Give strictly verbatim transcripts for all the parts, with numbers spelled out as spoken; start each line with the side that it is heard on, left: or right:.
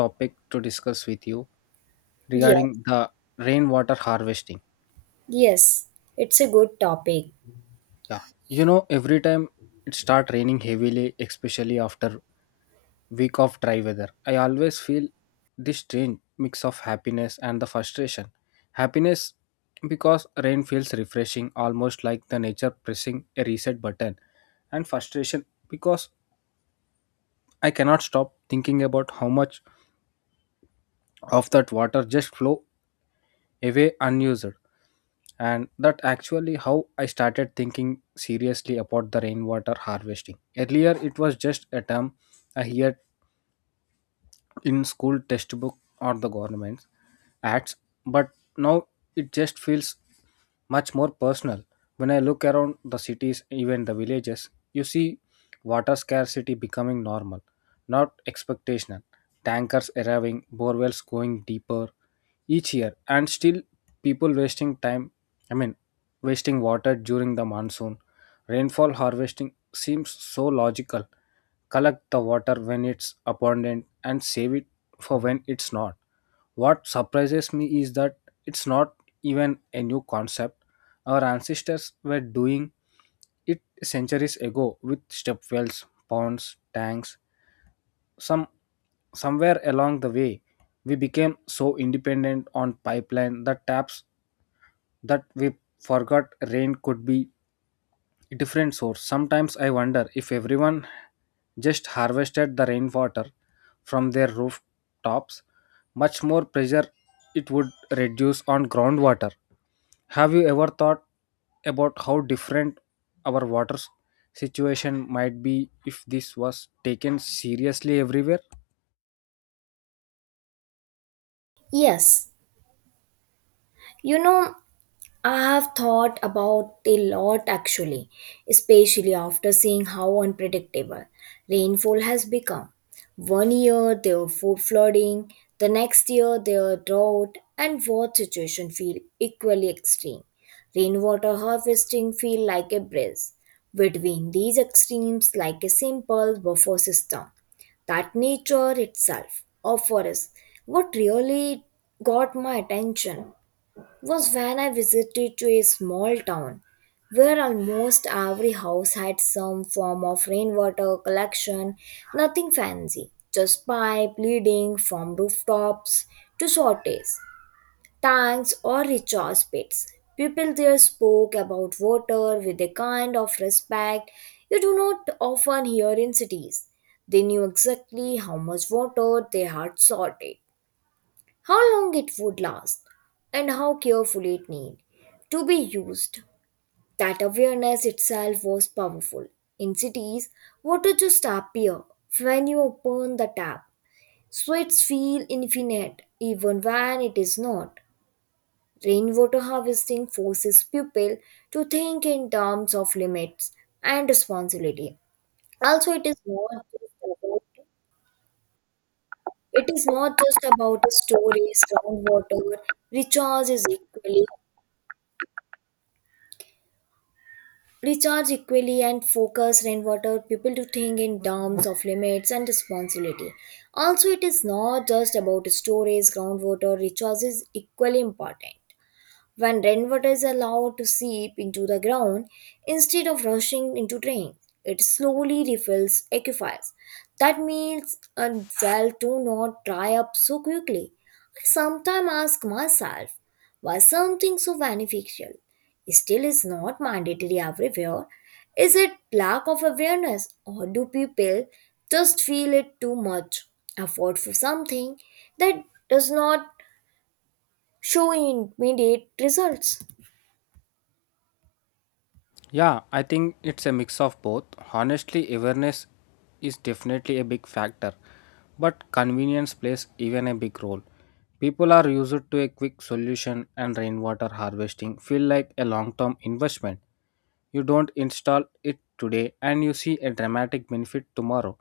left: Topic to discuss with you
right: Yeah,
left: regarding the rainwater harvesting.
right: yes, it's a good topic.
left: Yeah, you know, every time it start raining heavily, especially after week of dry weather, I always feel this strange mix of happiness and the frustration. Happiness because rain feels refreshing, almost like the nature pressing a reset button, and frustration because I cannot stop thinking about how much of that water just flow away unused. And that actually how I started thinking seriously about the rainwater harvesting. Earlier it was just a term I heard in school textbook or the government ads, but now it just feels much more personal. When I look around the cities, even the villages, you see water scarcity becoming normal, not expectational. Tankers arriving, borewells going deeper each year, and still people wasting time, i mean wasting water during the monsoon. Rainfall harvesting seems so logical. Collect the water when it's abundant and save it for when it's not. What surprises me is that it's not even a new concept. Our ancestors were doing it centuries ago with step wells, ponds, tanks. Some somewhere along the way we became so independent on pipeline that taps, that we forgot rain could be a different source. Sometimes I wonder, if everyone just harvested the rainwater from their rooftops, much more pressure it would reduce on groundwater. Have you ever thought about how different our water situation might be if this was taken seriously everywhere?
right: Yes, you know, I have thought about a lot actually, especially after seeing how unpredictable rainfall has become. One year there are full flooding, the next year there are drought, and both situations feel equally extreme. Rainwater harvesting feel like a breeze between these extremes, like a simple buffer system that nature itself offers. What really got my attention was when I visited to a small town where almost every house had some form of rainwater collection, nothing fancy, just pipe leading from rooftops to shortages, tanks or recharge pits. People there spoke about water with a kind of respect you do not often hear in cities. They knew exactly how much water they had sorted, how long it would last, and how carefully it need to be used. That awareness itself was powerful. In cities, water just appear when you open the tap. Sweats feel infinite even when it is not. Rainwater harvesting forces people to think in terms of limits and responsibility. Also, it is not just about it is not just about storage, groundwater, recharge is equally recharge equally and focus rainwater. People to think in terms of limits and responsibility. Also, it is not just about storage, groundwater recharge is equally important when rainwater is allowed to seep into the ground instead of rushing into drains. It slowly refills aquifers. That means a well do not dry up so quickly. I sometimes ask myself why something so beneficial still is not mandatory everywhere. Is it lack of awareness or do people just feel it too much effort for something that does not show immediate results?
left: Yeah, I think it's a mix of both. Honestly, awareness is definitely a big factor, but convenience plays even a big role. People are used to a quick solution, and rainwater harvesting feel like a long-term investment. You don't install it today and you see a dramatic benefit tomorrow.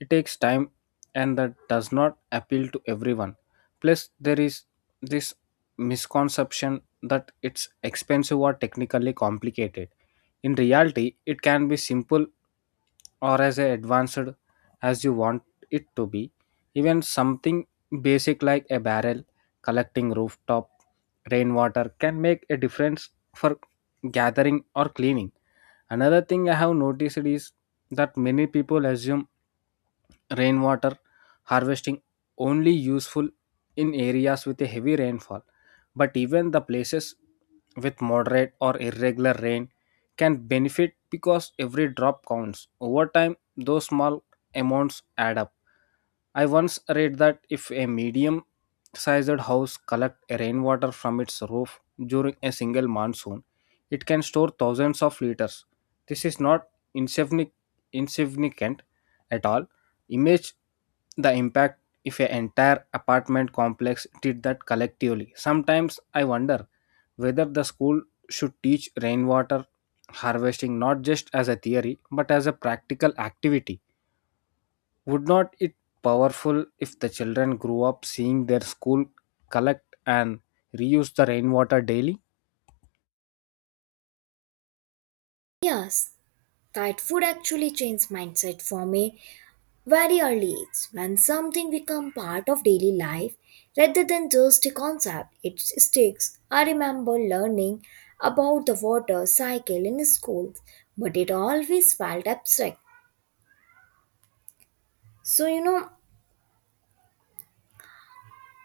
left: It takes time, and that does not appeal to everyone. Plus, there is this misconception that it's expensive or technically complicated. In reality, it can be simple or as advanced as you want it to be. Even something basic like a barrel collecting rooftop rainwater can make a difference for gathering or cleaning. Another thing I have noticed is that many people assume rainwater harvesting only useful in areas with a heavy rainfall, but even the places with moderate or irregular rain can benefit, because every drop counts. Over time, those small amounts add up. I once read that if a medium sized house collects rainwater from its roof during a single monsoon, it can store thousands of liters. This is not insignific- insignificant at all. Image the impact if an entire apartment complex did that collectively. Sometimes I wonder whether the school should teach rainwater harvesting not just as a theory but as a practical activity. Would not it powerful if the children grew up seeing their school collect and reuse the rainwater daily?
right: Yes, that would actually change mindset from a very early age. When something becomes part of daily life rather than just a concept, it sticks. I remember learning about the water cycle in school, but it always felt abstract. So you know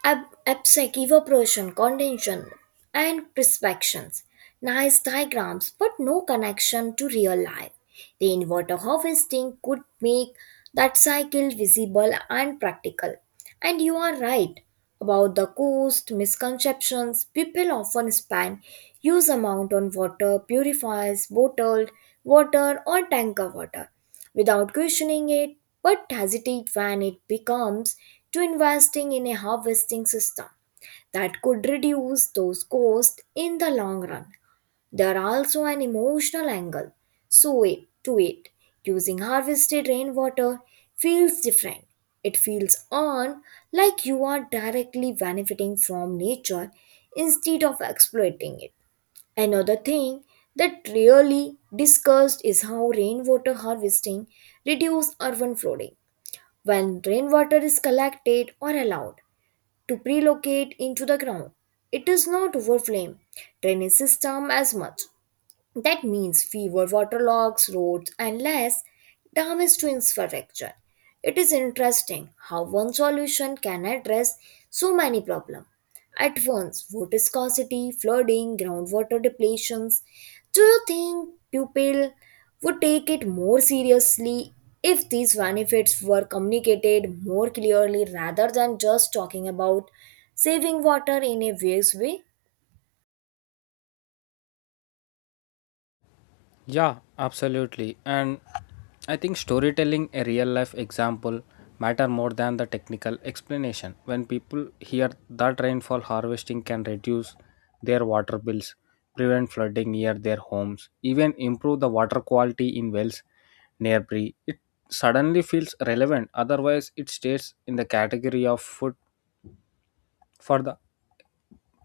right: ab- absec evaporation, condensation, and perspections. Nice diagrams, but no connection to real life. Rainwater harvesting could make that cycle visible and practical. And you are right about the cost misconceptions. People often spend huge amount on water purifiers, bottled water, or tanker water without questioning it, but hesitate when it becomes to investing in a harvesting system that could reduce those costs in the long run. There are also an emotional angle. So it to it. Using harvested rainwater feels different. It feels on like you are directly benefiting from nature instead of exploiting it. Another thing that really discussed is how rainwater harvesting reduces urban flooding. When rainwater is collected or allowed to pre into the ground, it does not overflow drainage system as much. That means fewer waterlogs, roads, and less damage to infrastructure. It is interesting how one solution can address so many problems at once water scarcity, flooding, groundwater depletions. Do you think people would take it more seriously if these benefits were communicated more clearly rather than just talking about saving water in a vague way?
left: Yeah, absolutely. And I think storytelling a real life example matter more than the technical explanation. When people hear that rainfall harvesting can reduce their water bills, prevent flooding near their homes, even improve the water quality in wells nearby, it suddenly feels relevant. Otherwise, it stays in the category of food for the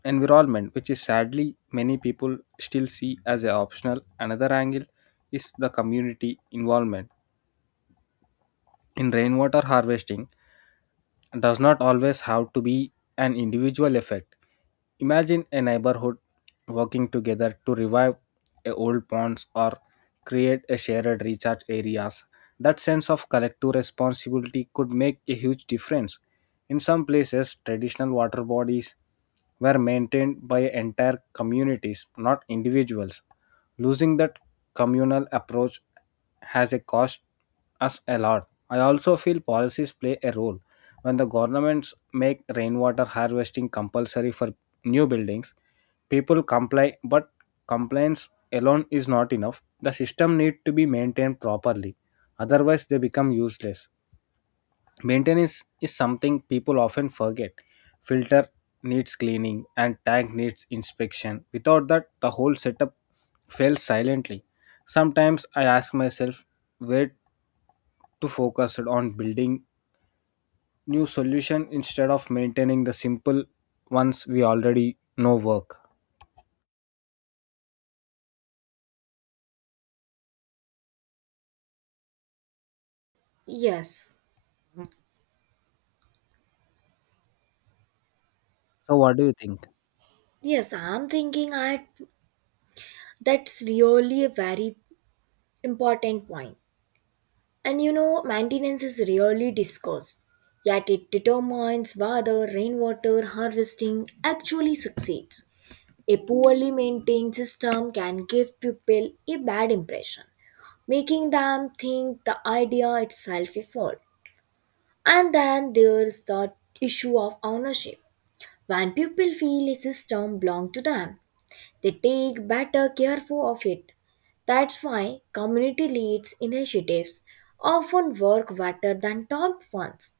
left: environment, which is sadly many people still see as a optional. Another angle is the community involvement in rainwater harvesting does not always have to be an individual effect. Imagine a neighborhood working together to revive a old ponds or create a shared recharge areas. That sense of collective responsibility could make a huge difference. In some places, traditional water bodies were maintained by entire communities, not individuals. Losing that communal approach has a cost us a lot. I also feel policies play a role. When the governments make rainwater harvesting compulsory for new buildings, people comply, but compliance alone is not enough. The system needs to be maintained properly, otherwise they become useless. Maintenance is something people often forget. Filter needs cleaning and tank needs inspection. Without that, the whole setup fails silently. Sometimes I ask myself where to focus on building new solution instead of maintaining the simple ones we already know work.
right: Yes.
left: So, what do you think?
right: Yes, I'm thinking I that's really a very important point. And you know, maintenance is really discussed, yet it determines whether rainwater harvesting actually succeeds. A poorly maintained system can give people a bad impression, making them think the idea itself is fault. And then there's the issue of ownership. When people feel a system belongs to them, they take better care for of it. That's why community leads initiatives often work better than top ones.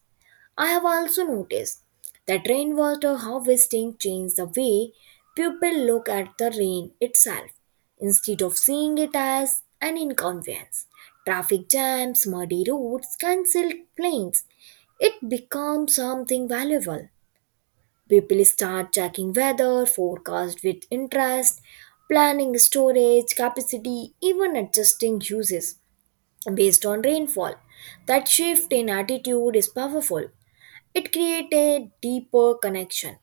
right: I have also noticed that rainwater harvesting changed the way people look at the rain itself. Instead of seeing it as an inconvenience, traffic jams, muddy roads, cancelled planes, it becomes something valuable. People start checking weather, forecast with interest, planning storage capacity, even adjusting uses based on rainfall. That shift in attitude is powerful. It creates a deeper connection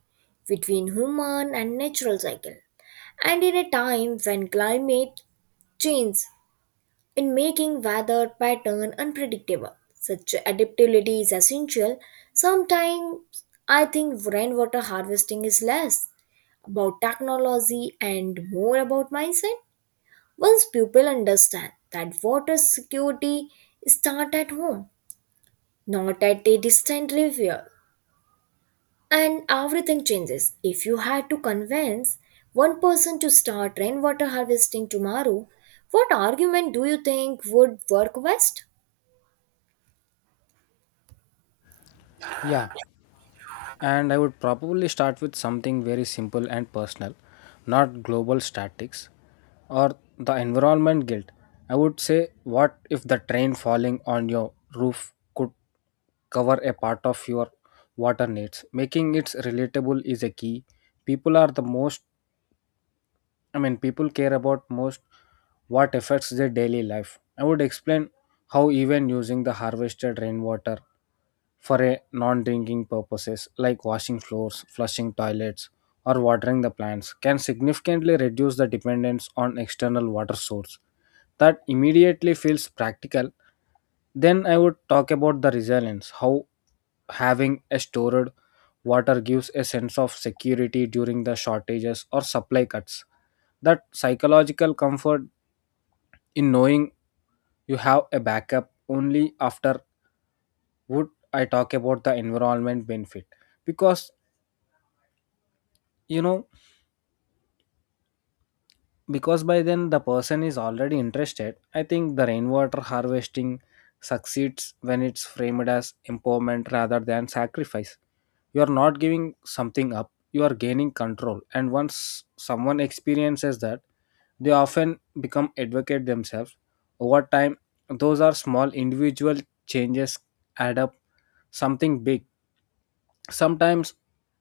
right: between human and natural cycle. And in a time when climate change in making weather pattern unpredictable. Such adaptability is essential. Sometimes I think rainwater harvesting is less about technology and more about mindset once people understand that water security starts at home, not at a distant river. And everything changes. If you had to convince one person to start rainwater harvesting tomorrow, what argument do you think would work best?
left: Yeah, and I would probably start with something very simple and personal, not global statics or the environment guilt. I would say, what if the train falling on your roof could cover a part of your water needs? Making it relatable is a key. People are the most I mean, people care about most what affects their daily life. I would explain how even using the harvested rainwater for a non-drinking purposes like washing floors, flushing toilets, or watering the plants can significantly reduce the dependence on external water source. That immediately feels practical. Then I would talk about the resilience, how having a stored water gives a sense of security during the shortages or supply cuts, that psychological comfort in knowing you have a backup. Only after would I talk about the environment benefit, because you know, because by then the person is already interested. I think the rainwater harvesting succeeds when it's framed as empowerment rather than sacrifice. You are not giving something up, you are gaining control, and once someone experiences that, they often become advocates themselves. Over time, those are small individual changes add up something big. Sometimes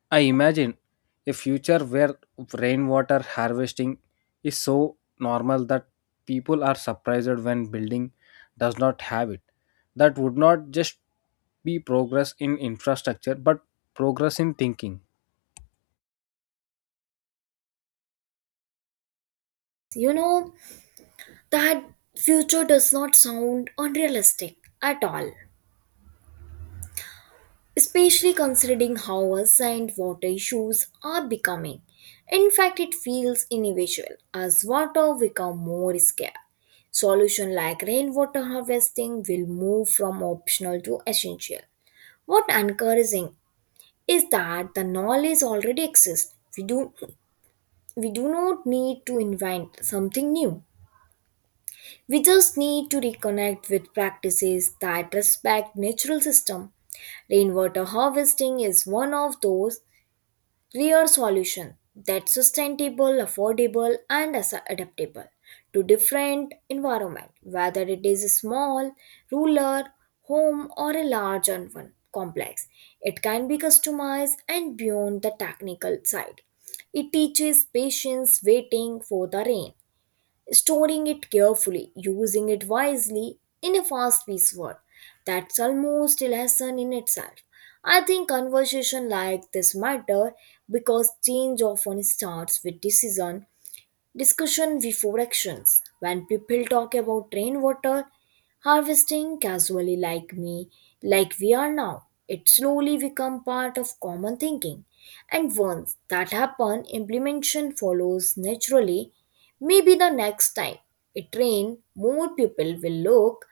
left: I imagine a future where rainwater harvesting is so normal that people are surprised when building does not have it. That would not just be progress in infrastructure but progress in thinking.
right: You know, that future does not sound unrealistic at all, especially considering how urgent water issues are becoming. In fact, it feels inevitable as water becomes more scarce. Solution like rainwater harvesting will move from optional to essential. What encouraging is that the knowledge already exists. We do we do not need to invent something new. We just need to reconnect with practices that respect natural system. Rainwater harvesting is one of those real solution that's sustainable, affordable, and as- adaptable to different environment, whether it is a small, rural, home, or a large and one complex. It can be customized and beyond the technical side. It teaches patience waiting for the rain storing it carefully, using it wisely in a fast paced world. That's almost a lesson in itself. I think conversation like this matter because change often starts with decision discussion before actions. When people talk about rainwater harvesting casually like me, like we are now, it slowly become part of common thinking. And once that happen, implementation follows naturally. Maybe the next time it rain, more people will look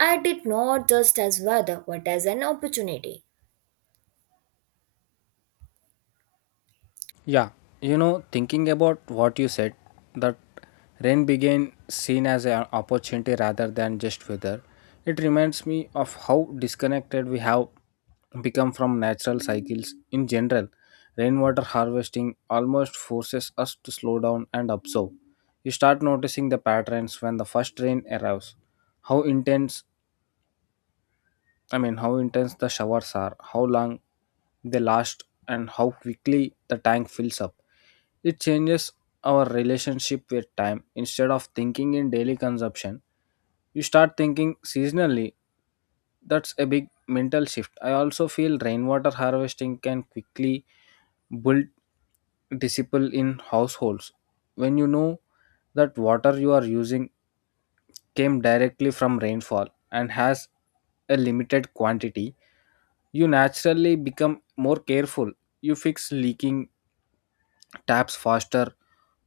right: at it not just as weather but as an opportunity.
left: Yeah, you know, thinking about what you said, that rain began seen as an opportunity rather than just weather, it reminds me of how disconnected we have become from natural cycles in general. Rainwater harvesting almost forces us to slow down and observe. You start noticing the patterns when the first rain arrives, how intense I mean, how intense the showers are, how long they last, and how quickly the tank fills up. It changes our relationship with time. Instead of thinking in daily consumption, you start thinking seasonally. That's a big mental shift. I also feel rainwater harvesting can quickly build discipline in households. When you know that water you are using came directly from rainfall and has a limited quantity, you naturally become more careful. You fix leaking taps faster,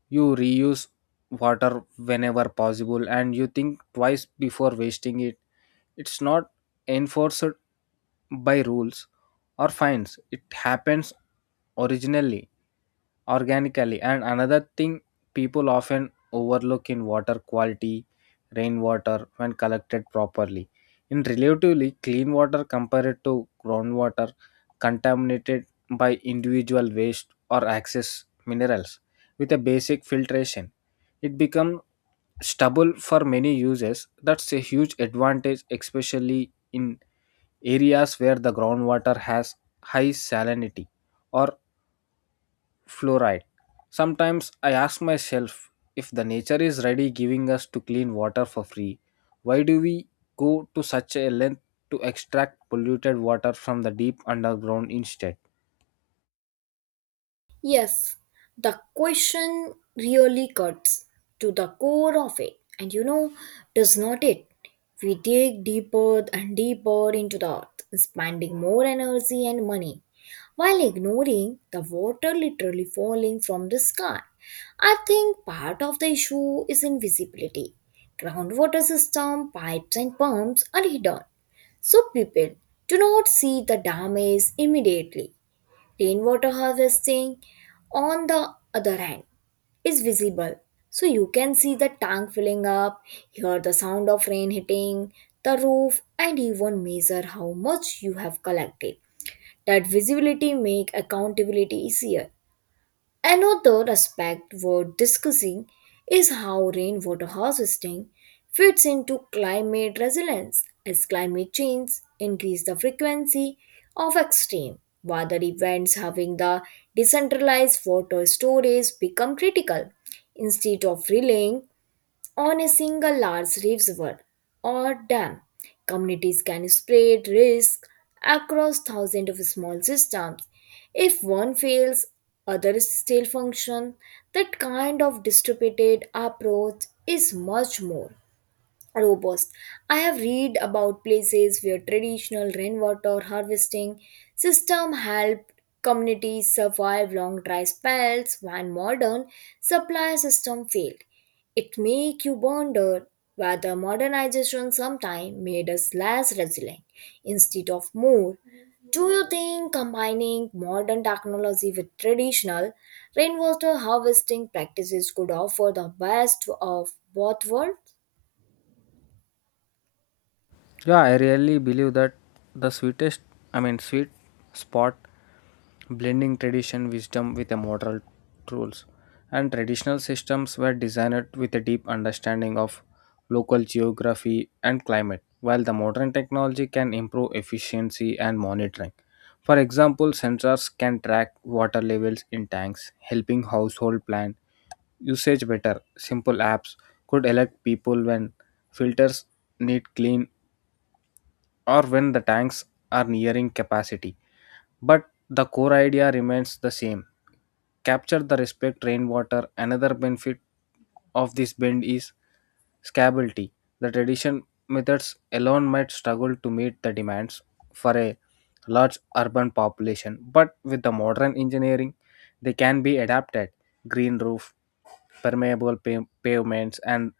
left: you reuse water whenever possible, and you think twice before wasting it. It's not enforced by rules or fines, it happens originally organically. And another thing people often overlook in water quality, rainwater, when collected properly, in relatively clean water compared to groundwater contaminated by individual waste or excess minerals with a basic filtration. It becomes stubble for many uses. That's a huge advantage, especially in areas where the groundwater has high salinity or fluoride. Sometimes I ask myself, if the nature is ready giving us to clean water for free, why do we go to such a length to extract polluted water from the deep underground instead?
right: Yes, the question really cuts to the core of it. And you know, does not it? We dig deeper and deeper into the earth, spending more energy and money while ignoring the water literally falling from the sky. I think part of the issue is invisibility. Groundwater system, pipes, and pumps are hidden, so people do not see the damage immediately. Rainwater harvesting, on the other hand, is visible. So you can see the tank filling up, hear the sound of rain hitting the roof, and even measure how much you have collected. That visibility make accountability easier. Another aspect worth discussing is how rainwater harvesting fits into climate resilience as climate change increase the frequency of extreme weather events having the decentralized water storage become critical instead of relying on a single large river or dam. Communities can spread risk across thousands of small systems. If one fails, others still function. That kind of distributed approach is much more robust. I have read about places where traditional rainwater harvesting system helped communities survive long dry spells when modern supply system failed. It make you wonder whether modernization sometime made us less resilient instead of more. Do you think combining modern technology with traditional rainwater harvesting practices could offer the best of both worlds?
left: Yeah, I really believe that the sweetest, I mean, sweet spot blending tradition wisdom with a moral rules. And traditional systems were designed with a deep understanding of local geography and climate, while the modern technology can improve efficiency and monitoring. For example, sensors can track water levels in tanks, helping household plan usage better. Simple apps could alert people when filters need clean or when the tanks are nearing capacity. But the core idea remains the same: capture the respect rainwater. Another benefit of this bend is scalability. The traditional methods alone might struggle to meet the demands for a large urban population, but with the modern engineering, they can be adapted. Green roof, permeable pa- pavements, and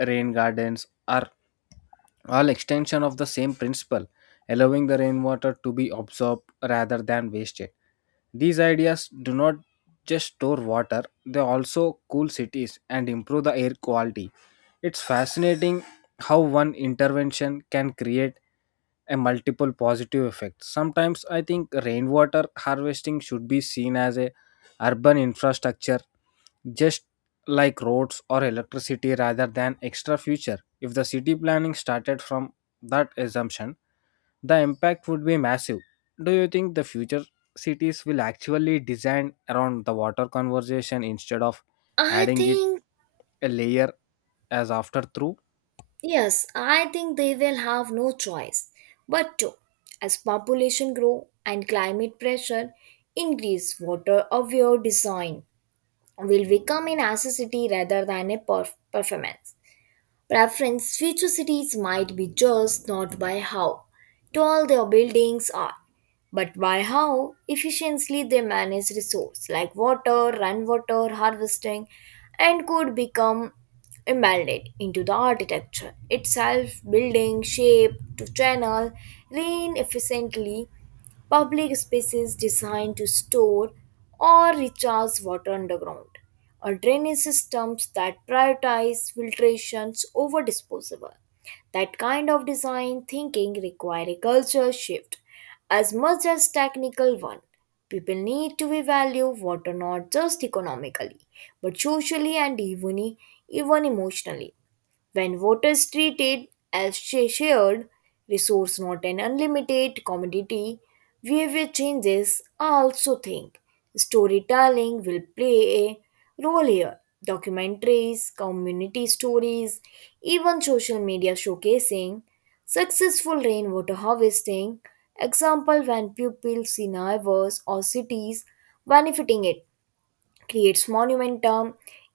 left: rain gardens are all extension of the same principle, allowing the rainwater to be absorbed rather than wasted. These ideas do not just store water, they also cool cities and improve the air quality. It's fascinating how one intervention can create a multiple positive effects. Sometimes I think rainwater harvesting should be seen as a urban infrastructure, just like roads or electricity rather than extra future. If the city planning started from that assumption, the impact would be massive. Do you think the future cities will actually design around the water conservation instead of
right: I
left: adding it
right: think,
left: a layer as after through?
right: yes, I think they will have no choice but to. As population grow and climate pressure increase, water of your design will become a necessity rather than a perf- performance. Preference future cities might be judged not by how tall their buildings are, but by how efficiently they manage resources like water, rainwater harvesting, and could become embedded into the architecture itself, building shape to channel rain efficiently public spaces designed to store or recharge water underground, or drainage systems that prioritize filtrations over disposal. That kind of design thinking requires a culture shift as much as technical one. People need to value water not just economically, but socially and even, even emotionally when water is treated as sh- shared resource not an unlimited commodity behavior changes. I also think storytelling will play a role here documentaries community stories even social media showcasing successful rainwater harvesting example when people see neighbors or cities benefiting it creates monumentum.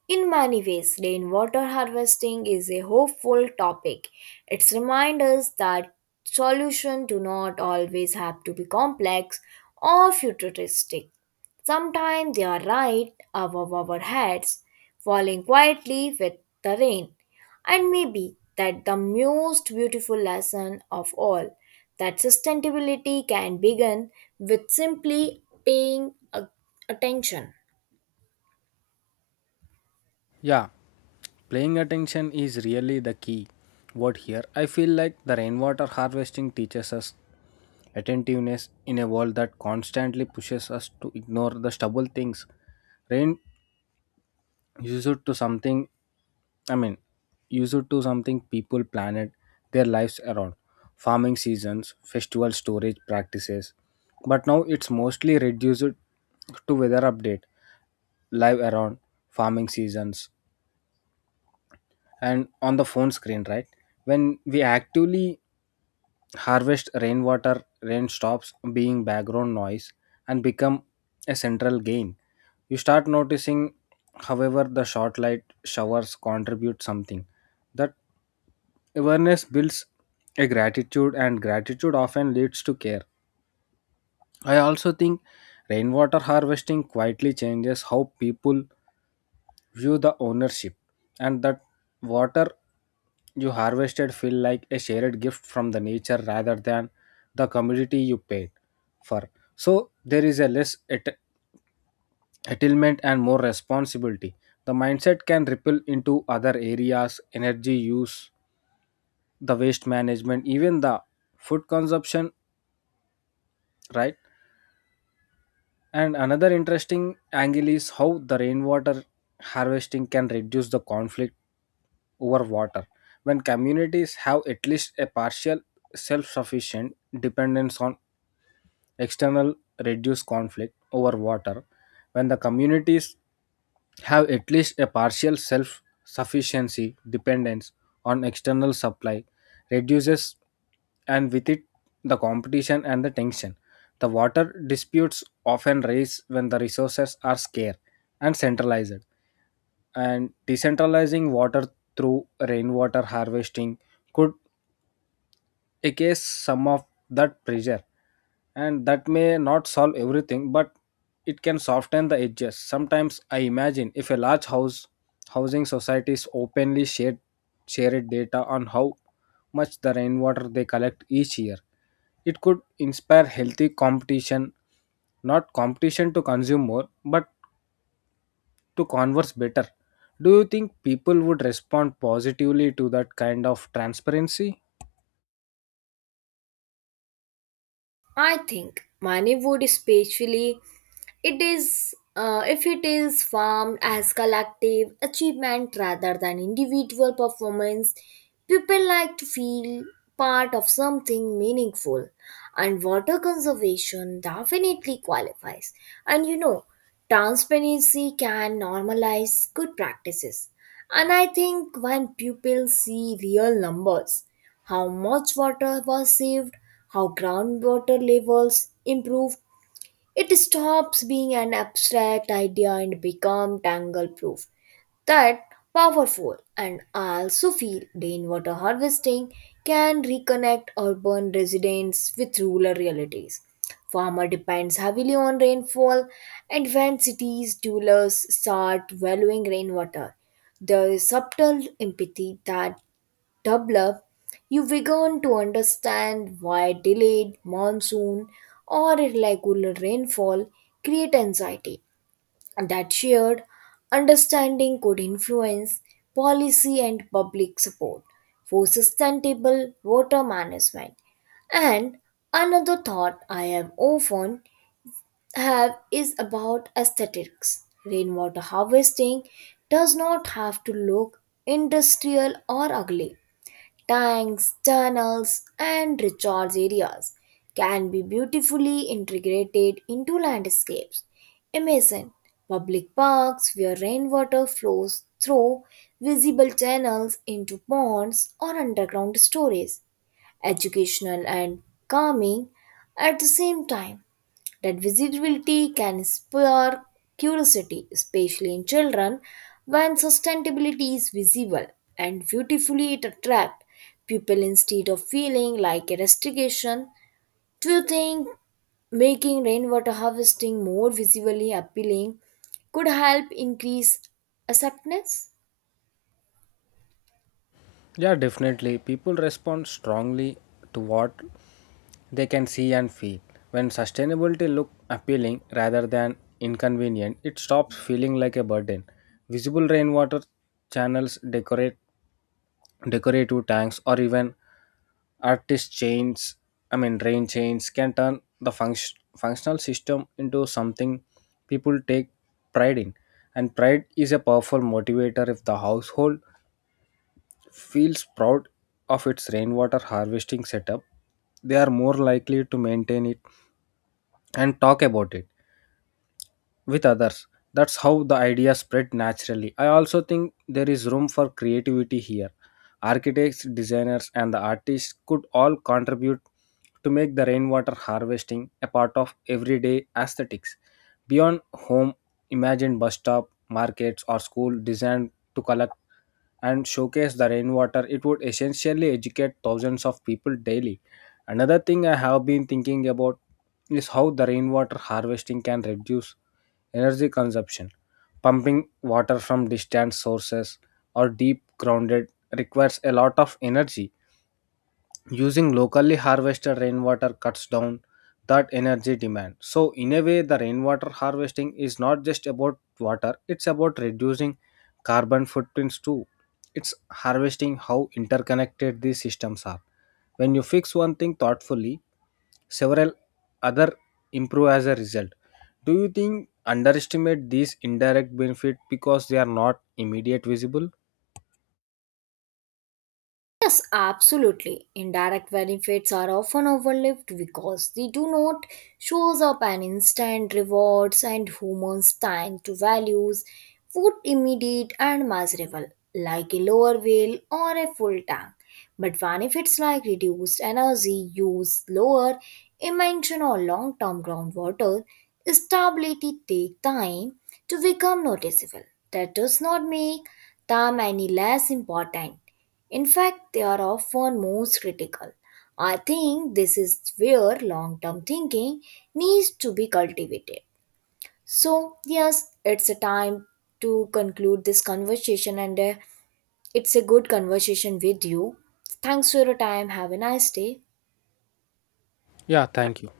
right: In many ways, rainwater harvesting is a hopeful topic. It reminds us that solutions do not always have to be complex or futuristic. Sometimes they are right above our heads, falling quietly with the rain. And maybe that the most beautiful lesson of all that sustainability can begin with simply paying a- attention.
left: Yeah, paying attention is really the key word here. I feel like the rainwater harvesting teaches us attentiveness in a world that constantly pushes us to ignore the stubble things. Rain used to something, I mean, used to something people, planet, their lives around. Farming seasons, festival storage practices. But now it's mostly reduced to weather update, live around farming seasons, and on the phone screen. Right when we actively harvest rainwater, rain stops being background noise and become a central gain. You start noticing however the short light showers contribute something. That awareness builds a gratitude, and gratitude often leads to care. I also think rainwater harvesting quietly changes how people view the ownership, and that water you harvested feel like a shared gift from the nature rather than the commodity you paid for. So there is a less at- attainment and more responsibility. The mindset can ripple into other areas: energy use, the waste management, even the food consumption, right? And another interesting angle is how the rainwater harvesting can reduce the conflict over water. When communities have at least a partial self sufficient dependence on external reduced conflict over water, when the communities have at least a partial self sufficiency dependence on external supply, reduces, and with it the competition and the tension. The water disputes often raise when the resources are scarce and centralized, and decentralizing water through rainwater harvesting could ease some of that pressure, and that may not solve everything but it can soften the edges. Sometimes I imagine if a large house housing societies openly shared shared data on how much the rainwater they collect each year, it could inspire healthy competition, not competition to consume more but to converse better. Do you think people would respond positively to that kind of transparency?
right: I think money would especially it is, uh, if it is formed as collective achievement rather than individual performance, people like to feel part of something meaningful, and water conservation definitely qualifies. And you know, transparency can normalize good practices. And I think when people see real numbers, how much water was saved, how groundwater levels improved, it stops being an abstract idea and become tangle proof. That powerful and I also feel rainwater harvesting can reconnect urban residents with rural realities. Farmer depends heavily on rainfall and when cities dwellers start valuing rainwater, there is subtle empathy that develop, you begin to understand why delayed monsoon or irregular rainfall create anxiety. That shared understanding could influence policy and public support for sustainable water management. And another thought I have often have is about aesthetics. Rainwater harvesting does not have to look industrial or ugly tanks, tunnels, and recharge areas can be beautifully integrated into landscapes. Imagine public parks where rainwater flows through visible channels into ponds or underground storage, educational and calming at the same time. That visibility can spur curiosity, especially in children, when sustainability is visible and beautifully it attracts people instead of feeling like a restriction. Do you think making rainwater harvesting more visibly appealing could help increase acceptance?
left: Yeah, definitely. People respond strongly to what they can see and feel. When sustainability look appealing rather than inconvenient, it stops feeling like a burden. Visible rainwater channels, decorate decorative tanks, or even artist chains I mean rain chains can turn the function, functional system into something people take pride in, and pride is a powerful motivator. If the household feels proud of its rainwater harvesting setup, they are more likely to maintain it and talk about it with others. That's how the idea spread naturally. I also think there is room for creativity here. Architects, designers, and the artists could all contribute to make the rainwater harvesting a part of everyday aesthetics. Beyond home, imagine bus stop, markets, or school designed to collect and showcase the rainwater, it would essentially educate thousands of people daily. Another thing I have been thinking about is how the rainwater harvesting can reduce energy consumption. Pumping water from distant sources or deep grounded requires a lot of energy. Using locally harvested rainwater cuts down that energy demand. So, in a way, the rainwater harvesting is not just about water, it's about reducing carbon footprints too. It's harvesting how interconnected these systems are. When you fix one thing thoughtfully, several other improve as a result. Do you think underestimate these indirect benefit because they are not immediate visible?
right: Yes, absolutely. Indirect benefits are often overlooked because they do not shows up an instant rewards and humans tend to values food immediate and measurable, like a lower whale or a full tank. But benefits like reduced energy use, lower emission or long-term groundwater stability take time to become noticeable. That does not make them any less important. In fact, they are often most critical. I think this is where long term thinking needs to be cultivated. So, yes, it's a time to conclude this conversation, and uh, it's a good conversation with you. Thanks for your time. Have a nice day.
left: Yeah, thank you.